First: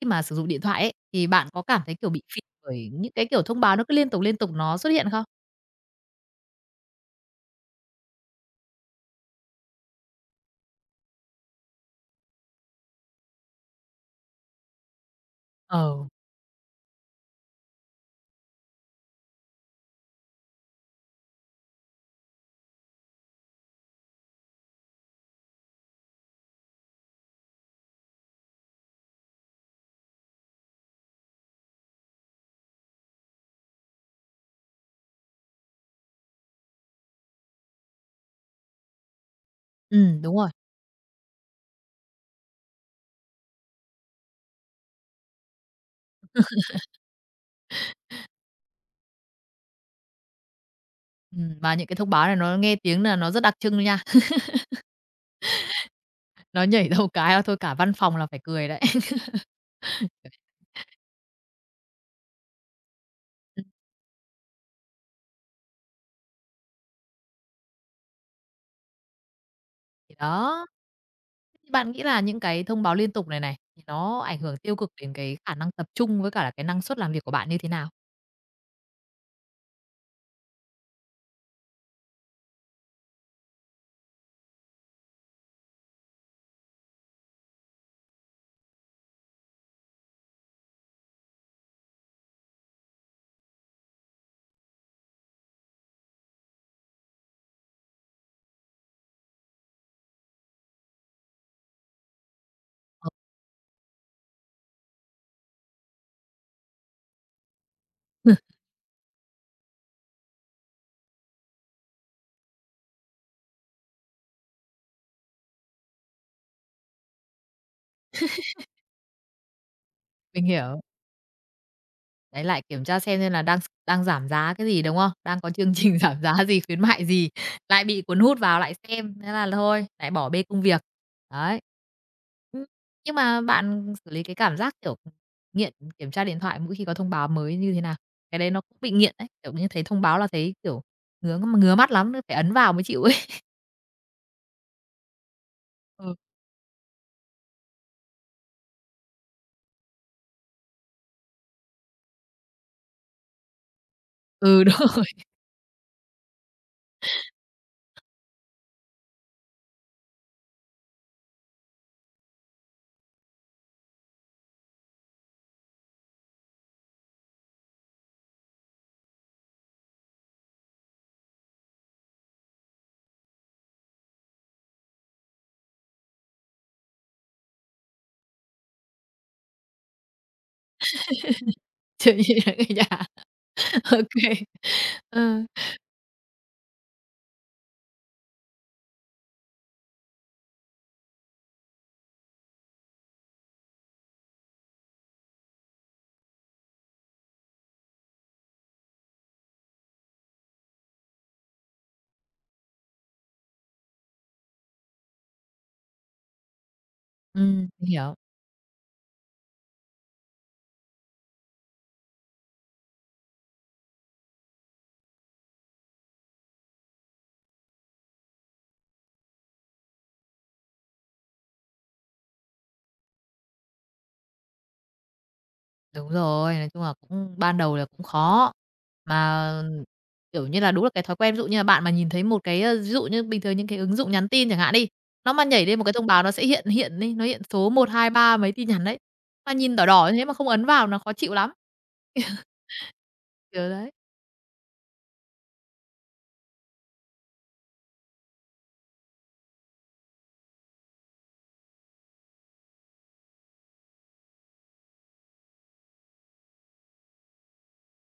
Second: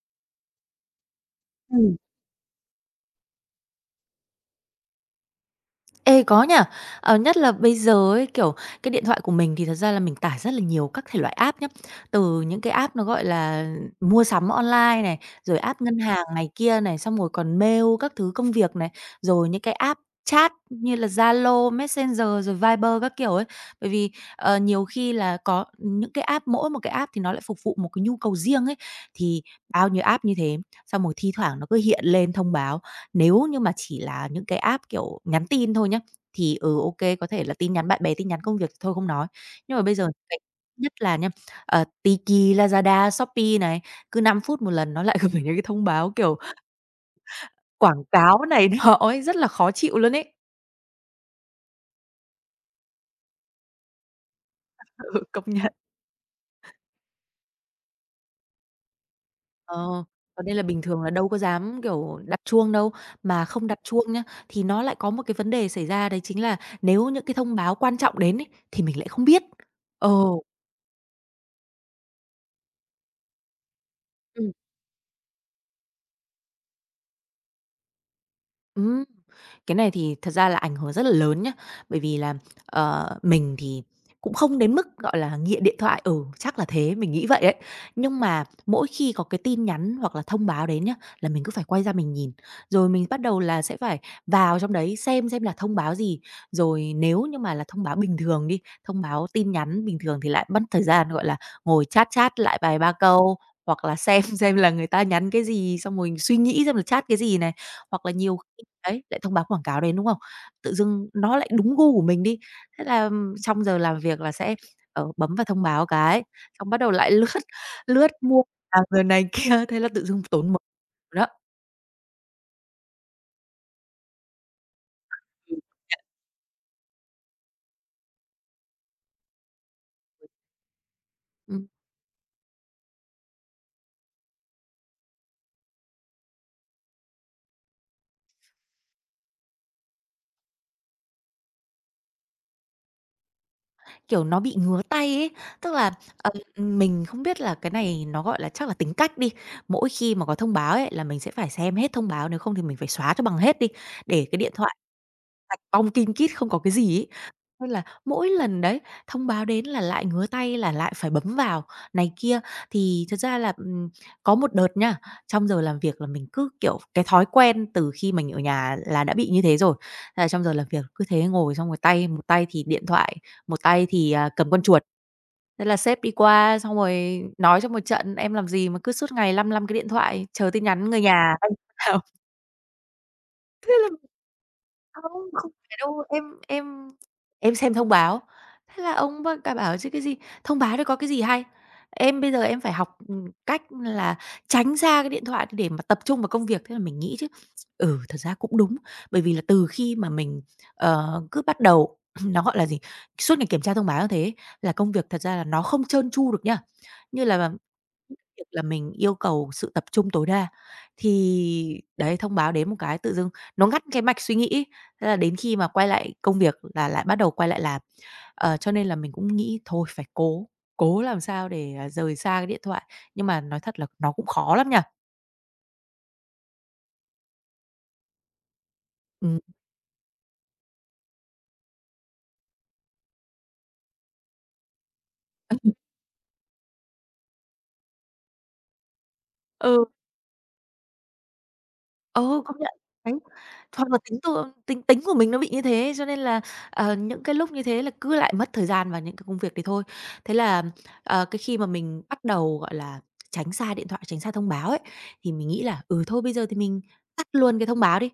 Khi mà sử dụng điện thoại ấy, thì bạn có cảm thấy, Ừm. kiểu, bị phì bởi những cái, kiểu, thông báo nó cứ liên tục nó xuất hiện không? Ê, có nha. Ờ, nhất là bây giờ ấy, cái điện thoại của mình thì thật ra là mình tải rất là nhiều các thể loại app nhá. Từ những cái app nó, mua sắm online này, rồi app ngân Ờ. hàng này kia này, xong rồi còn mail các thứ công việc này, rồi những cái app chat như là Zalo, Messenger, rồi Viber các kiểu ấy. Bởi vì, ờ, nhiều khi là có những cái app mỗi một cái app thì nó lại phục vụ một cái nhu cầu riêng ấy, thì bao nhiêu app như thế, xong rồi thi thoảng nó cứ hiện lên thông báo. Nếu như mà chỉ là những cái app, kiểu, nhắn tin thôi nhá, thì, ừ, ô kê, có thể là tin nhắn bạn bè, tin nhắn công việc thì thôi không nói. Nhưng mà bây giờ đúng cái rồi. nhất là nha, Tiki, Lazada, Shopee này, cứ 5 phút một lần nó lại gửi những cái thông báo, kiểu, quảng cáo này nọ ấy, rất là khó chịu luôn ấy. Mà những cái thông báo này nó nghe tiếng là nó rất đặc trưng nha, Ừ, công nhận. nó nhảy đâu cái là thôi cả văn phòng là phải cười đấy. Ờ, cho nên là bình thường là đâu có dám, kiểu, đặt chuông đâu, mà Ừm, không đặt chuông nhá, thì nó lại có một cái vấn đề xảy ra đấy chính là nếu những cái thông báo quan trọng đến ấy, thì mình lại không biết. Ờ. thì đó, thì bạn nghĩ là những cái thông báo liên tục này này, thì nó ảnh Ừm. hưởng tiêu cực đến cái khả năng tập trung với cả là cái năng suất làm việc của bạn như thế nào? Ừm, cái này thì thật ra là ảnh hưởng rất là lớn nhá. Bởi vì là, ờ, mình thì cũng không đến mức, gọi là, nghiện điện thoại, ừ, chắc là thế, mình nghĩ vậy đấy. Nhưng mà mỗi khi có cái tin nhắn hoặc là thông báo đến nhá, là mình cứ phải quay ra mình nhìn, rồi mình bắt đầu là sẽ phải vào trong đấy xem là thông báo gì. Rồi nếu như mà là thông báo bình thường đi, thông báo tin nhắn bình thường thì lại mất thời gian, gọi là, ngồi chat chat lại vài ba câu, hoặc là xem xem là người ta nhắn cái gì, xong rồi suy nghĩ xem là chat cái gì này. Hoặc là nhiều khi đấy, lại thông báo quảng cáo đến, đúng không? Tự dưng nó lại đúng gu của mình đi, thế là trong giờ làm việc là sẽ, bấm vào thông báo cái, xong bắt đầu lại lướt lướt mua hàng rồi này kia, thế là tự dưng Mình tốn mớ hiểu. đó. Đấy, lại kiểm tra xem là đang đang giảm giá cái gì, đúng không? Đang có Ừm, chương trình giảm giá gì, khuyến mại gì, lại bị cuốn hút vào lại xem, thế là thôi, lại bỏ bê công việc. Đấy. ừm, Ưm, nhưng mà bạn xử lý cái cảm giác, kiểu, nghiện kiểm tra điện thoại mỗi khi có thông báo mới như thế nào? Cái đấy nó cũng bị nghiện đấy, kiểu như, thấy thông báo là thấy, kiểu, ngứa ngứa mắt lắm, phải ấn vào mới chịu ấy. kiểu, nó bị ngứa tay ấy, tức là, Ừ, ờ, mình không biết là cái này nó, gọi là, chắc là tính cách đi, mỗi khi mà có thông báo ấy là mình sẽ phải xem hết thông báo, nếu không thì mình phải xóa cho bằng hết đi, để cái điện ừ, đúng thoại rồi, sạch bong kim kít không có cái gì ấy. Nên là mỗi lần đấy, thông báo đến là lại ngứa tay là lại phải bấm vào này kia. Thì thật ra là, có một đợt nha, trong giờ làm việc là mình cứ, kiểu, cái thói quen từ khi mình ở nhà là đã bị như thế rồi. Thế là trong giờ làm việc cứ thế ngồi xong rồi tay một tay thì điện thoại, một tay thì, à, cầm con chuột. Thế là sếp đi qua xong rồi nói trong một trận: "Em làm gì mà cứ suốt ngày lăm lăm cái điện thoại chờ tin nhắn người nhà?" chuyện gì đấy nha. Thế là Ô ok. không, Ừ, không phải đâu, em xem thông báo, thế là ông bác cả bảo chứ cái gì, thông báo đấy có cái gì hay. Em bây giờ em phải học, cách là tránh xa cái điện thoại để mà tập trung vào công việc. Thế là mình nghĩ chứ, ừ, thật ra cũng đúng, bởi vì là từ khi mà mình, cứ bắt đầu nó, gọi là gì, suốt ngày kiểm tra thông báo như thế là công việc thật ra là nó không trơn tru được nha. Như là mình hiểu. việc là mình yêu cầu sự tập trung tối đa. Thì đấy, thông báo đến một cái tự dưng nó ngắt cái mạch suy nghĩ ấy, thế là đến khi mà quay lại công việc là lại bắt đầu quay lại làm. Ờ, cho nên là mình cũng nghĩ thôi phải cố, cố làm sao để, à, rời xa cái điện thoại, nhưng mà nói thật là nó cũng khó lắm nhỉ. Đúng rồi, nói chung là cũng ban đầu là cũng khó. Ừm. Mà, kiểu như là, đúng là cái thói quen, ví dụ như là bạn mà nhìn thấy một cái, ơ, ví dụ như bình thường những cái ứng dụng nhắn tin chẳng hạn đi, nó mà nhảy lên một cái thông báo nó sẽ hiện hiện đi, nó hiện số một 2 3 mấy tin nhắn đấy, mà nhìn Ừ. đỏ đỏ như thế mà không ấn vào nó khó chịu lắm. Ừ, công nhận. Đấy, Kiểu hoặc đấy, là tính tôi tính tính của mình nó bị như thế, cho nên là, những cái lúc như thế là cứ lại mất thời gian vào những cái công việc đấy thôi. Thế là, cái khi mà mình bắt đầu, gọi là, tránh xa điện thoại, tránh xa thông báo ấy, thì mình nghĩ là "Ừ, thôi bây giờ thì mình tắt luôn cái thông báo đi."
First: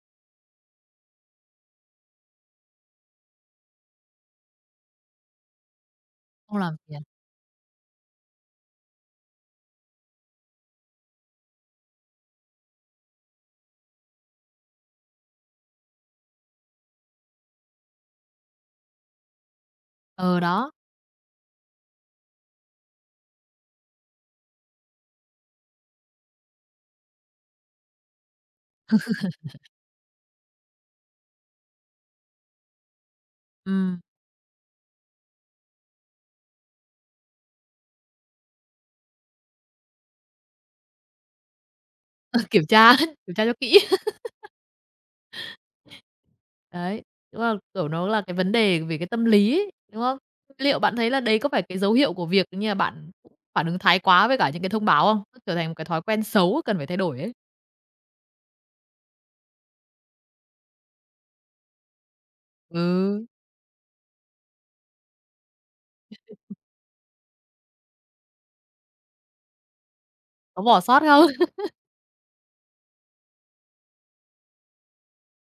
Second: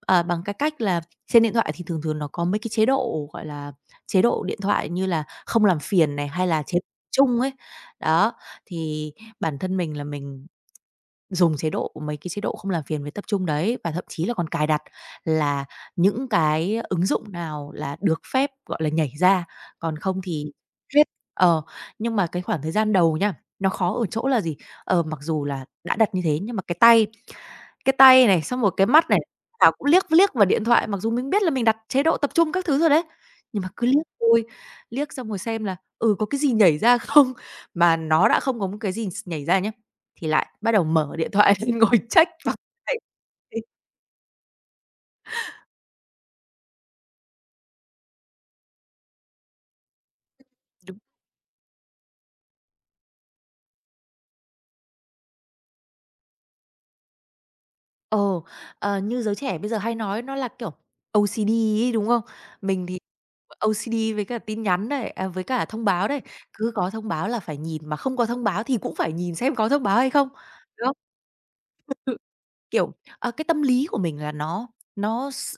Ờ, bằng cái cách là trên điện thoại thì thường thường nó có mấy cái chế độ, gọi là, chế độ điện thoại như là không làm phiền này, hay không là làm chế phiền. chung ấy. Đó, thì bản thân mình là mình dùng chế độ mấy cái chế độ không làm phiền với tập trung đấy, và thậm chí là còn cài đặt là những cái ứng dụng nào là được phép, gọi là, nhảy ra, còn không Ờ, thì đó, hết. Ờ, nhưng mà cái khoảng thời gian đầu nha, nó khó ở chỗ là gì? Ờ, mặc dù là đã đặt như thế nhưng mà cái tay này, xong rồi cái mắt này, thảo cũng liếc liếc vào điện thoại, mặc dù mình biết là mình đặt chế độ tập trung các thứ rồi đấy, nhưng mà cứ ừm, liếc thôi, liếc xong rồi xem là, ừ, có cái gì nhảy ra không? Mà nó đã không có một cái gì nhảy ra nhé thì lại bắt đầu mở điện thoại ngồi check vào kiểm ngày tra, kiểm tra cho thì kỹ. Đấy, đúng là, kiểu, nó là cái vấn đề về cái tâm lý ấy, đúng không? Liệu bạn đúng thấy là đấy có phải cái dấu hiệu của việc như là bạn cũng phản ứng thái quá với cả những cái thông báo không? Nó trở thành một cái thói quen xấu cần phải thay đổi ấy. ờ, như giới trẻ bây giờ hay nói nó là, kiểu, OCD ấy, đúng không? Ừ. Mình thì OCD với cả tin nhắn này, à, với cả thông báo này, cứ có thông báo là phải nhìn, mà không có thông báo thì cũng phải nhìn xem có thông báo hay không, Có bỏ đúng không? sót không? Kiểu, cái tâm lý của mình là nó s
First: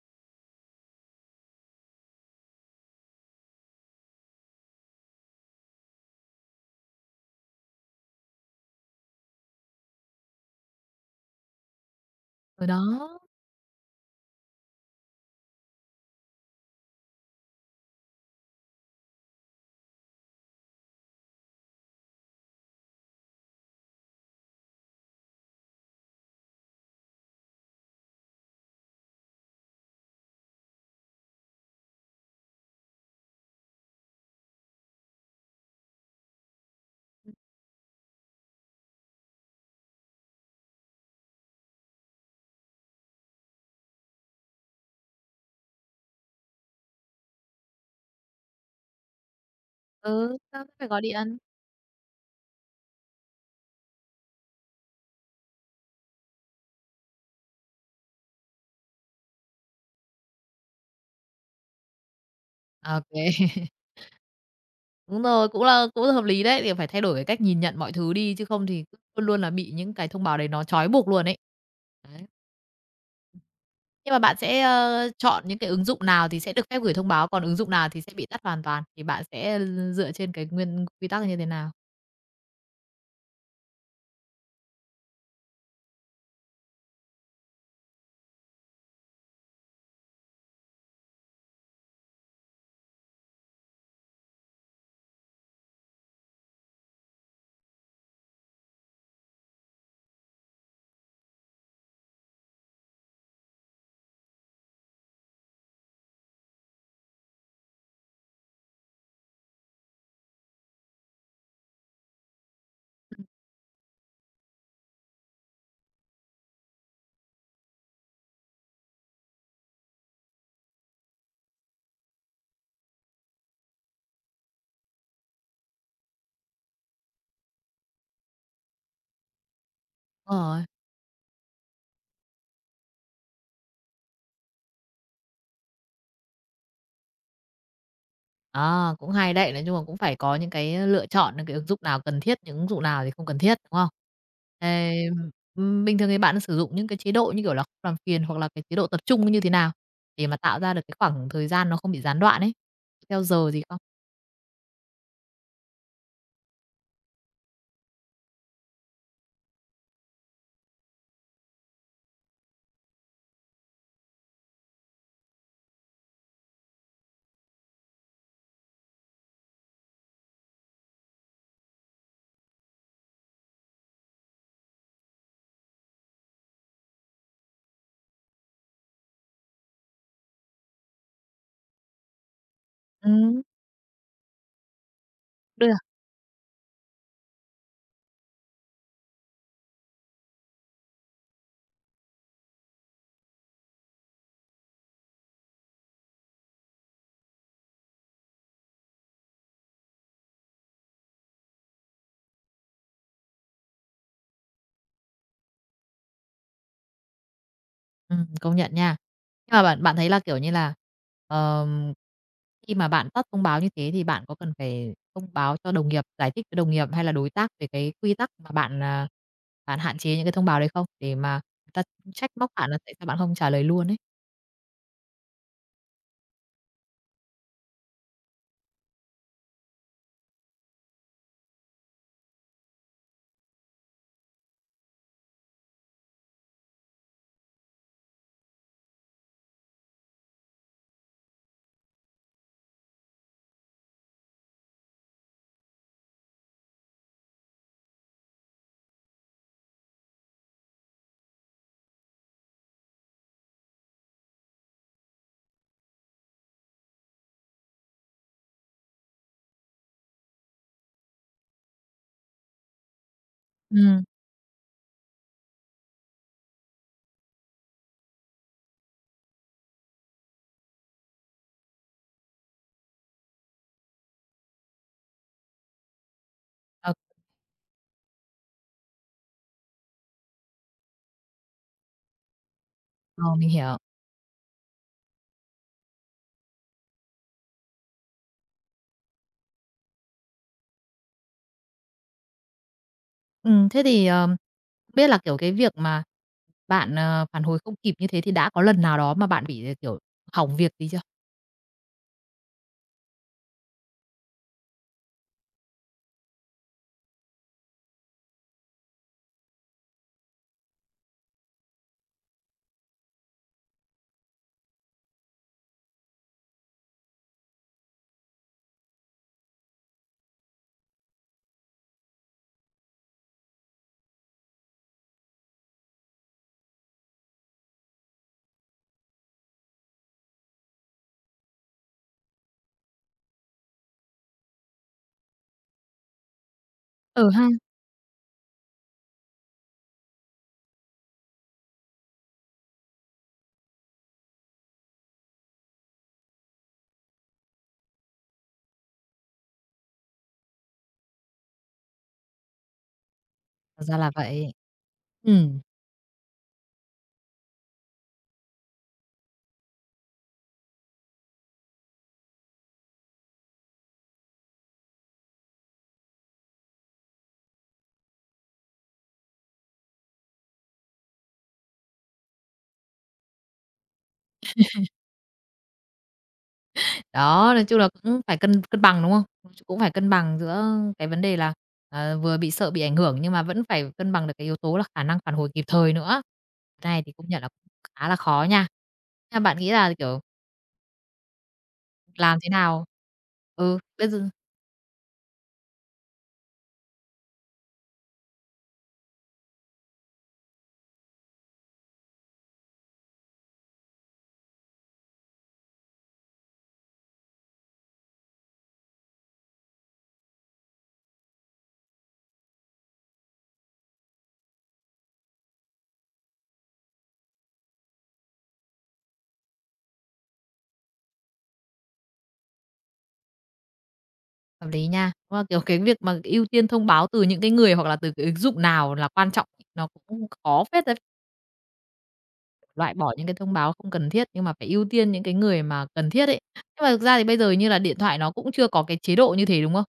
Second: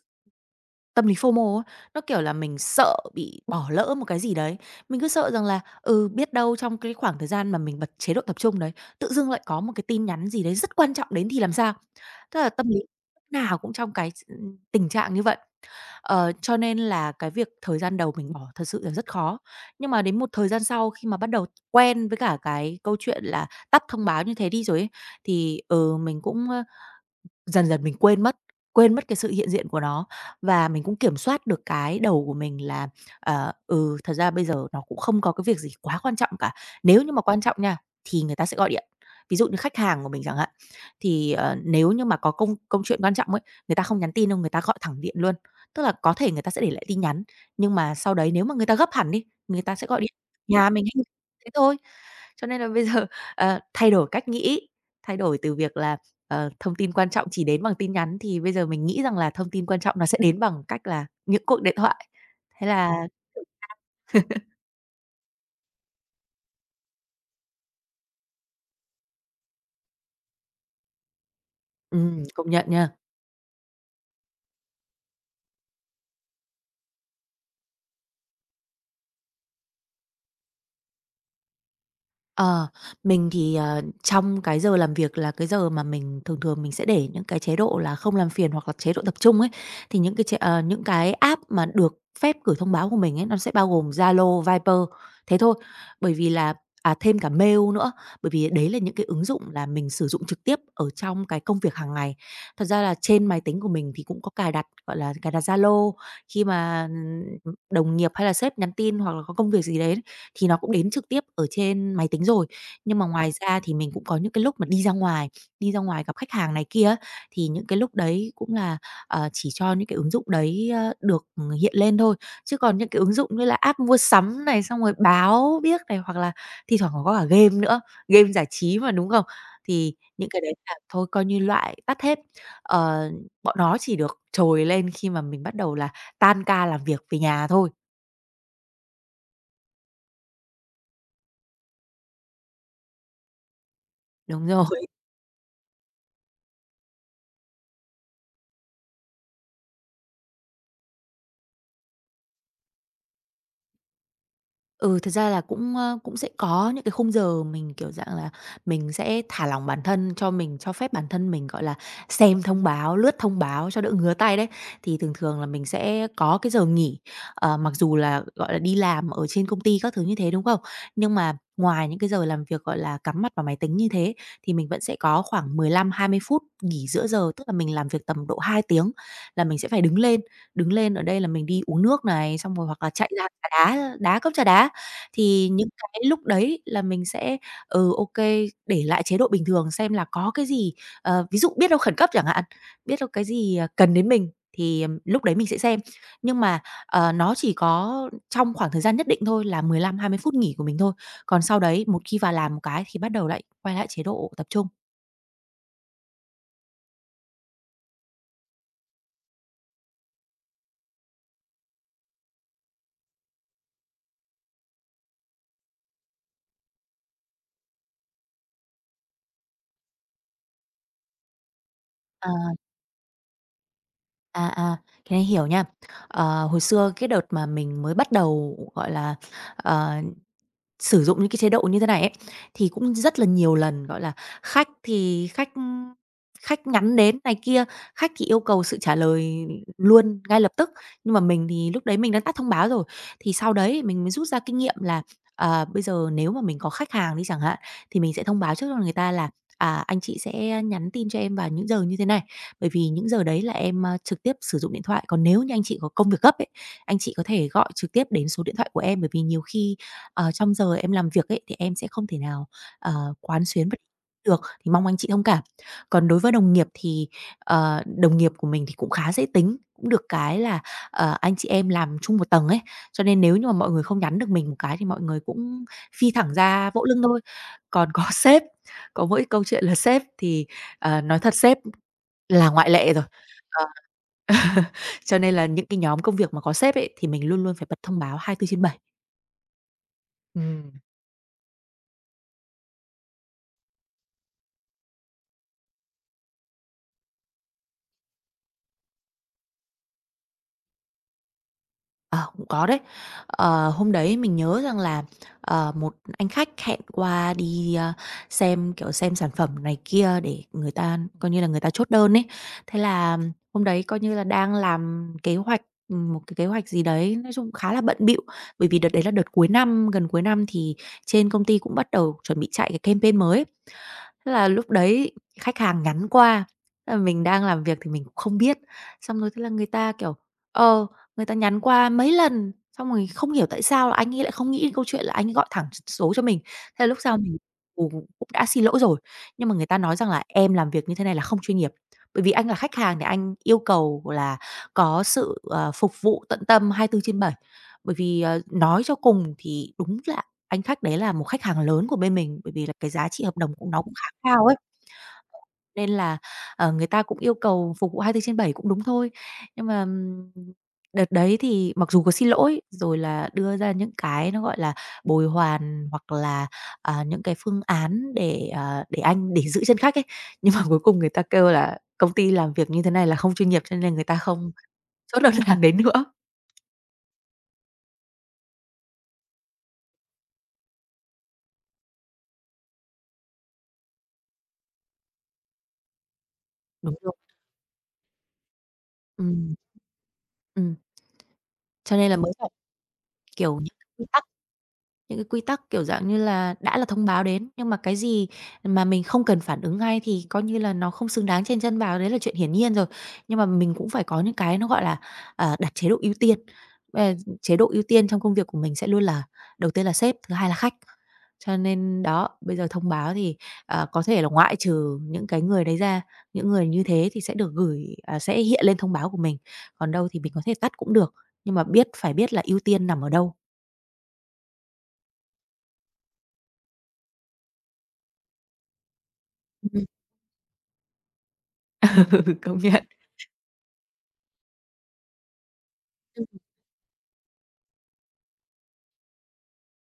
tâm lý FOMO á, nó, kiểu là, mình sợ bị bỏ lỡ một cái gì đấy. Mình cứ sợ rằng là, ừ, biết đâu trong cái khoảng thời gian mà mình bật chế độ tập trung đấy, tự dưng lại có một cái tin nhắn gì đấy rất quan trọng đến thì làm sao? Tức là Ừ, tâm lý lúc đó, nào cũng trong cái s tình trạng như vậy. Ờ, cho nên là cái việc thời gian đầu mình bỏ thật sự là rất khó. Nhưng mà đến một thời gian sau khi mà bắt đầu quen với cả cái câu chuyện là tắt thông báo như thế đi rồi ấy, thì, ừ, dần dần mình quên mất cái sự hiện diện của nó và mình cũng kiểm soát được cái đầu của mình là, ừ, thật ra bây giờ nó cũng không có cái việc gì quá quan trọng cả. Nếu như mà quan trọng nha, thì người ta sẽ gọi điện. Ví dụ như khách hàng của mình chẳng hạn, thì, nếu như mà có công công chuyện quan trọng ấy, người ta không nhắn tin đâu, người ta gọi thẳng điện luôn. Tức là có thể người ta sẽ để lại tin nhắn, nhưng mà sau đấy nếu mà người ta gấp hẳn đi, người ta sẽ gọi điện, ừ, sao nhà mình phải gọi hay điện. thế thôi. Cho nên là bây giờ, thay đổi cách nghĩ, thay đổi từ việc là thông tin quan trọng chỉ đến bằng tin nhắn thì bây giờ mình nghĩ rằng là thông tin quan trọng nó sẽ đến bằng cách là những cuộc điện thoại. Thế là OK. Đúng rồi, cũng là hợp lý đấy, thì phải thay đổi cái cách nhìn nhận mọi thứ đi, chứ không thì cứ luôn luôn là bị những cái thông báo đấy nó trói buộc luôn ấy. Đấy. công nhận nha. Nhưng mà bạn sẽ, chọn những cái ứng dụng nào thì sẽ được phép gửi thông báo, còn ứng dụng nào thì sẽ bị tắt hoàn toàn, thì bạn sẽ dựa trên cái quy tắc như thế nào? Ờ, mình thì, trong cái giờ làm việc là cái giờ mà mình thường thường mình sẽ để những cái chế độ là không làm phiền hoặc là chế độ tập trung ấy, thì những cái app mà được phép gửi thông báo của mình ấy, nó sẽ bao gồm Zalo, Viber, thế thôi. Bởi vì là à, thêm cả mail nữa, bởi vì đấy là những cái ứng dụng là mình sử dụng trực tiếp ở trong cái công việc hàng ngày. Thật ra là trên máy tính của mình thì cũng có cài đặt, gọi là, cài đặt Zalo khi mà, đồng nghiệp hay là sếp nhắn tin hoặc là có công việc gì đấy thì nó cũng đến trực tiếp ở trên máy tính rồi. Nhưng mà ngoài ra thì mình cũng có những cái lúc mà đi ra ngoài gặp khách hàng này kia á, thì những cái lúc đấy cũng là, chỉ cho những cái ứng dụng đấy, được, hiện lên thôi. Chứ còn những cái ứng dụng như là app mua sắm này, xong rồi báo biết này, hoặc là thi thoảng còn có cả game nữa, game giải trí mà, đúng không? Thì những cái đấy Đúng. là thôi coi như loại tắt hết. Ờ, Bọn nó chỉ được trồi lên khi mà mình bắt đầu là tan ca làm việc về nhà thôi. À, cũng hay đấy. Nói chung là cũng phải có những cái lựa chọn những cái ứng dụng nào cần thiết, những ứng dụng nào thì không cần thiết, đúng không? Đúng rồi. Thế, bình thường thì bạn sử dụng những cái chế độ như kiểu là không làm phiền hoặc là cái chế độ tập trung như thế nào để mà tạo ra được cái khoảng thời gian nó không bị gián đoạn ấy? Theo giờ gì không? Ừ, thật ra là cũng sẽ có những cái khung giờ mình, kiểu dạng là, mình sẽ thả lỏng bản thân cho mình cho phép bản thân mình, gọi là, xem thông báo, lướt thông báo cho đỡ ngứa tay đấy. Thì thường thường là mình sẽ có cái giờ nghỉ, mặc dù là, gọi là, đi làm ở trên công ty các thứ như thế, đúng không? Nhưng mà ngoài những cái giờ làm việc, gọi là, cắm mặt vào máy tính như thế, thì mình vẫn sẽ có khoảng 15-20 phút nghỉ giữa giờ, tức là mình làm việc tầm độ 2 tiếng là mình sẽ phải đứng lên. Đứng lên ở đây là mình đi uống nước này, xong rồi hoặc là chạy ra Ừm. trà đá, đá cốc trà đá. Thì những cái lúc đấy là mình sẽ, ok để lại chế độ bình thường xem là có cái gì, ví dụ biết đâu khẩn cấp chẳng hạn, biết đâu cái gì, cần đến mình thì, lúc đấy mình sẽ xem. Nhưng mà, nó chỉ có trong khoảng thời gian nhất định thôi là 15-20 phút nghỉ của mình thôi, còn sau đấy một khi vào làm một cái thì bắt đầu lại quay lại chế độ tập trung. Công nhận nha. Nhưng mà bạn bạn thấy là, kiểu như là, ờm, khi mà bạn tắt thông báo như thế thì bạn có cần phải thông báo cho đồng nghiệp, giải thích với đồng nghiệp hay là đối tác về cái quy tắc mà bạn bạn hạn chế những cái thông báo đấy không? Để mà người ta À, trách móc bạn là tại sao bạn không trả lời luôn ấy. à, cái này hiểu nha. Hồi xưa cái đợt mà mình mới bắt đầu, gọi là, ờ Sử dụng những cái chế độ như thế này ấy, thì cũng rất là nhiều lần, gọi là, khách thì khách, khách nhắn đến này kia, khách thì yêu cầu sự trả lời luôn ngay lập tức, nhưng mà mình thì lúc đấy mình đã tắt thông báo rồi. Thì sau đấy mình mới rút ra kinh nghiệm là, bây giờ nếu mà mình có khách hàng đi chẳng hạn, thì mình sẽ thông báo trước cho người ta là "À, anh chị sẽ nhắn tin cho em vào những giờ như thế này, bởi vì những giờ đấy là em, trực tiếp sử dụng điện thoại. Còn nếu như anh chị có công việc gấp ấy, anh chị có thể gọi trực tiếp đến số điện thoại của em, bởi vì nhiều khi trong giờ em làm việc ấy, thì em sẽ không thể nào, quán xuyến bất Ừm. được, thì mong anh chị thông cảm. Còn đối với đồng nghiệp thì, đồng nghiệp của mình thì cũng khá dễ tính, cũng được cái là, anh chị em làm chung một tầng ấy, cho nên nếu như mà mọi người không nhắn được mình một cái thì mọi người cũng phi thẳng ra vỗ Ờ, lưng thôi. Còn có sếp, có mỗi câu chuyện là sếp thì, nói thật sếp là ngoại lệ rồi. ờ, mình Ờ, hiểu. cho nên là những cái nhóm công việc mà có sếp ấy, thì mình luôn luôn phải bật thông báo 24 trên bảy. Thế thì, không biết là, kiểu, cái việc mà bạn phản hồi không kịp như thế thì đã có lần nào đó mà bạn bị, kiểu, hỏng việc gì chưa? Ờ, cũng có đấy. Hôm đấy mình nhớ rằng là, một anh khách hẹn qua đi, xem, kiểu, xem sản phẩm này kia để người ta coi như là người ta chốt đơn ấy. Thế là hôm đấy coi như là đang làm kế hoạch, một cái kế hoạch gì đấy, nói chung khá là bận bịu, bởi vì đợt đấy là đợt cuối năm, gần cuối năm thì trên công ty cũng bắt đầu chuẩn bị chạy cái campaign mới ấy. Thế là lúc đấy khách hàng nhắn qua, thế là mình đang làm việc thì mình cũng không biết, xong rồi thế là người ta, kiểu, ờ Người ta nhắn qua mấy lần, xong rồi không hiểu tại sao là anh ấy lại không nghĩ đến câu chuyện là anh ấy gọi thẳng số cho mình. Thế là lúc sau Ừ mình, ha. ừ, cũng đã xin lỗi rồi, nhưng mà người ta nói rằng là "Em làm việc như thế này là không chuyên nghiệp, bởi vì anh là khách hàng thì anh yêu cầu là có sự, phục vụ tận tâm 24/7. Bởi vì, nói cho cùng thì đúng là anh khách đấy là một khách hàng lớn của bên mình, bởi vì là cái giá trị hợp đồng cũng nó Hóa cũng ra khá là cao vậy. ấy. Ừ. Nên là, người ta cũng yêu cầu phục vụ 24/7 cũng đúng thôi. Nhưng mà, đợt đấy thì mặc dù có xin lỗi, rồi là đưa ra những cái nó, gọi là, bồi hoàn hoặc là, những cái phương án để, để anh để giữ chân khách ấy, nhưng mà cuối cùng người ta kêu là "Công ty làm việc như thế này là không chuyên nghiệp cho nên người ta không chốt đơn hàng đến nữa." Đó, nói chung là cũng phải cân cân bằng, đúng không? Cũng phải cân bằng giữa cái vấn đề là, vừa bị sợ bị ảnh hưởng nhưng mà vẫn phải cân bằng được cái yếu tố là khả năng phản hồi kịp thời nữa. Cái Đúng này thì rồi. cũng nhận là cũng khá là khó nha. Thế Ừm, bạn nghĩ là, kiểu, ừm, cho nên là mới làm phải, thế nào. kiểu, những Ừ, quy bây tắc. giờ Những cái quy tắc, kiểu, dạng như là, đã là thông báo đến, nhưng mà cái gì mà mình không cần phản ứng ngay thì coi như là nó không xứng đáng chen chân vào, đấy là chuyện hiển nhiên rồi. Nhưng mà mình cũng phải có những cái nó, gọi là, đặt chế độ ưu tiên. Ờ, Chế độ ưu tiên trong công việc của mình sẽ luôn là đầu tiên là sếp, thứ hai là khách. Cho nên đó, bây giờ thông báo thì, có thể là ngoại trừ những cái người đấy ra, những người như thế thì sẽ được sẽ hiện lên thông báo của mình, còn đâu thì mình có thể tắt cũng được, nhưng mà phải biết là ưu tiên nằm ở đâu. hợp lý nha. Đúng là, kiểu, cái việc mà ưu tiên thông báo từ những cái người hoặc là từ cái ứng dụng nào là quan trọng nó cũng khó phết đấy, Ừ, công nhận. loại bỏ những cái thông báo không cần thiết nhưng mà phải ưu tiên những cái người mà cần thiết ấy. Nhưng mà thực ra thì bây giờ như là điện thoại nó cũng chưa có cái chế độ như thế, đúng không?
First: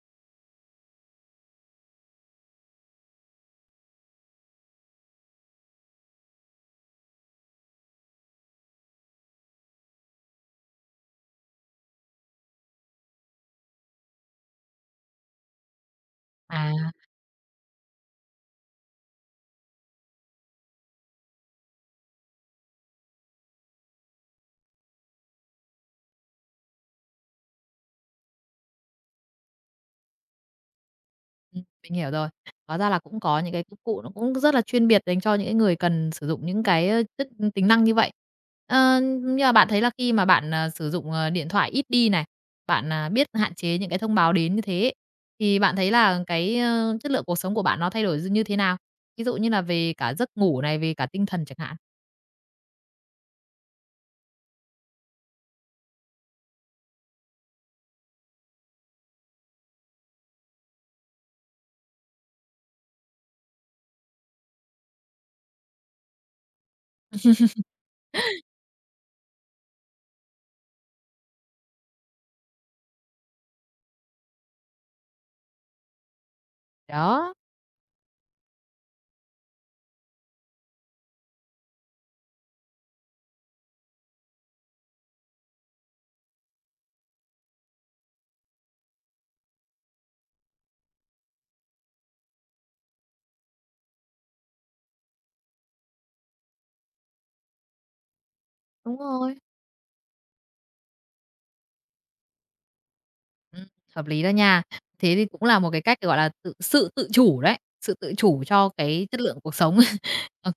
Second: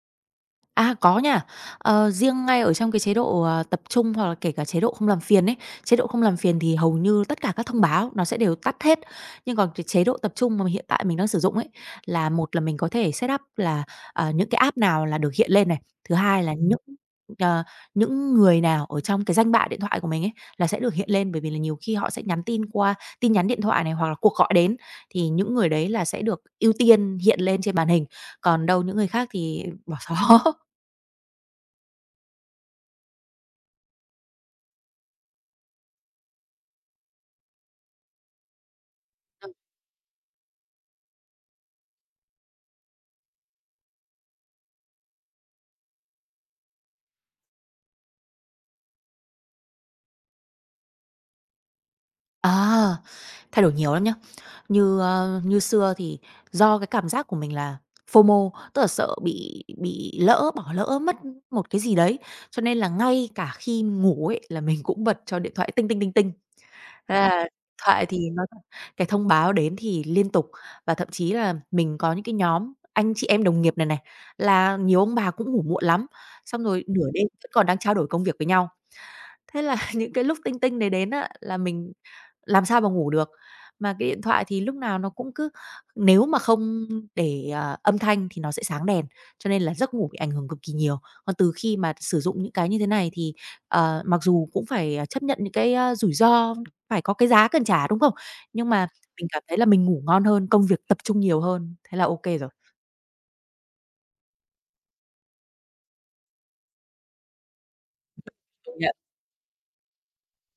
À, có nha. Riêng ngay ở trong cái chế độ, tập trung hoặc là kể cả chế độ không làm phiền ấy, chế độ không làm phiền thì hầu như tất cả các thông báo nó sẽ đều tắt hết. Nhưng còn cái chế độ tập trung mà hiện tại mình đang sử dụng ấy, là một là mình có thể set up là, những cái app nào là được hiện lên này, thứ hai là À. ờ, những người nào ở trong cái danh bạ điện thoại của mình ấy là sẽ được hiện lên. Bởi vì là nhiều khi họ sẽ nhắn tin qua tin nhắn điện thoại này hoặc là cuộc gọi đến, thì những người đấy là sẽ được ưu tiên hiện lên trên màn hình, còn đâu những người khác thì bỏ xó. Mình hiểu rồi. Hóa ra là cũng có những cái công cụ nó cũng rất là chuyên biệt dành cho những cái người cần sử dụng những cái, ơ, chức tính năng như vậy. Ờ, nhưng mà bạn thấy là khi mà bạn sử dụng, điện thoại ít đi này, bạn biết hạn chế những cái thông báo đến như thế ấy, thì bạn thấy là cái, chất lượng cuộc sống của bạn nó thay đổi như thế nào? Ví dụ như là về cả giấc ngủ này, về cả tinh thần chẳng hạn. À, thay đổi nhiều lắm nhá. Như xưa thì do cái cảm giác của mình là FOMO, tức là sợ bị lỡ, bỏ lỡ mất một cái gì đấy, cho nên là ngay cả khi ngủ ấy là mình cũng bật cho điện thoại tinh tinh tinh tinh. Thế là điện thoại thì nó cái thông báo đến thì liên tục và thậm chí là mình có những cái nhóm anh chị em đồng nghiệp này này, là nhiều ông bà cũng ngủ muộn lắm, xong rồi nửa đêm Đó, vẫn còn đang trao đổi công việc với nhau. Thế là những cái lúc tinh tinh đấy đến á là mình làm sao mà ngủ được. Mà cái điện thoại thì lúc nào nó cũng cứ nếu mà không để, âm thanh thì nó sẽ sáng đèn, cho nên là giấc ngủ bị ảnh hưởng cực kỳ nhiều. Còn từ khi mà sử dụng những cái như thế này thì, mặc dù cũng phải, chấp nhận những cái, rủi ro, phải có cái giá cần trả, đúng không? Nhưng mà đúng mình rồi. cảm thấy là mình ngủ ngon hơn, công việc tập trung nhiều hơn, thế là ok rồi. Ừm, Hợp lý đó nha. Thế thì cũng là một cái cách, gọi là, sự tự chủ đấy, sự tự chủ cho Công nhận. cái chất lượng cuộc sống. OK,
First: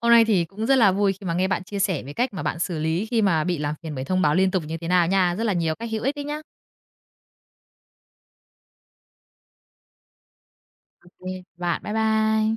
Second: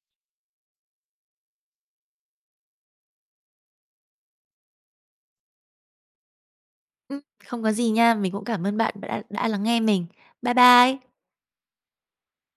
hôm nay thì cũng rất là vui khi mà nghe bạn chia sẻ về cách mà bạn xử lý khi mà bị làm phiền bởi thông báo liên tục như thế nào nha. Rất là nhiều cách hữu ích đấy nhá. Ừm, Không có gì nha, mình cũng cảm ơn bạn đã lắng nghe mình. Bye bye. Ô bạn. Bye bye.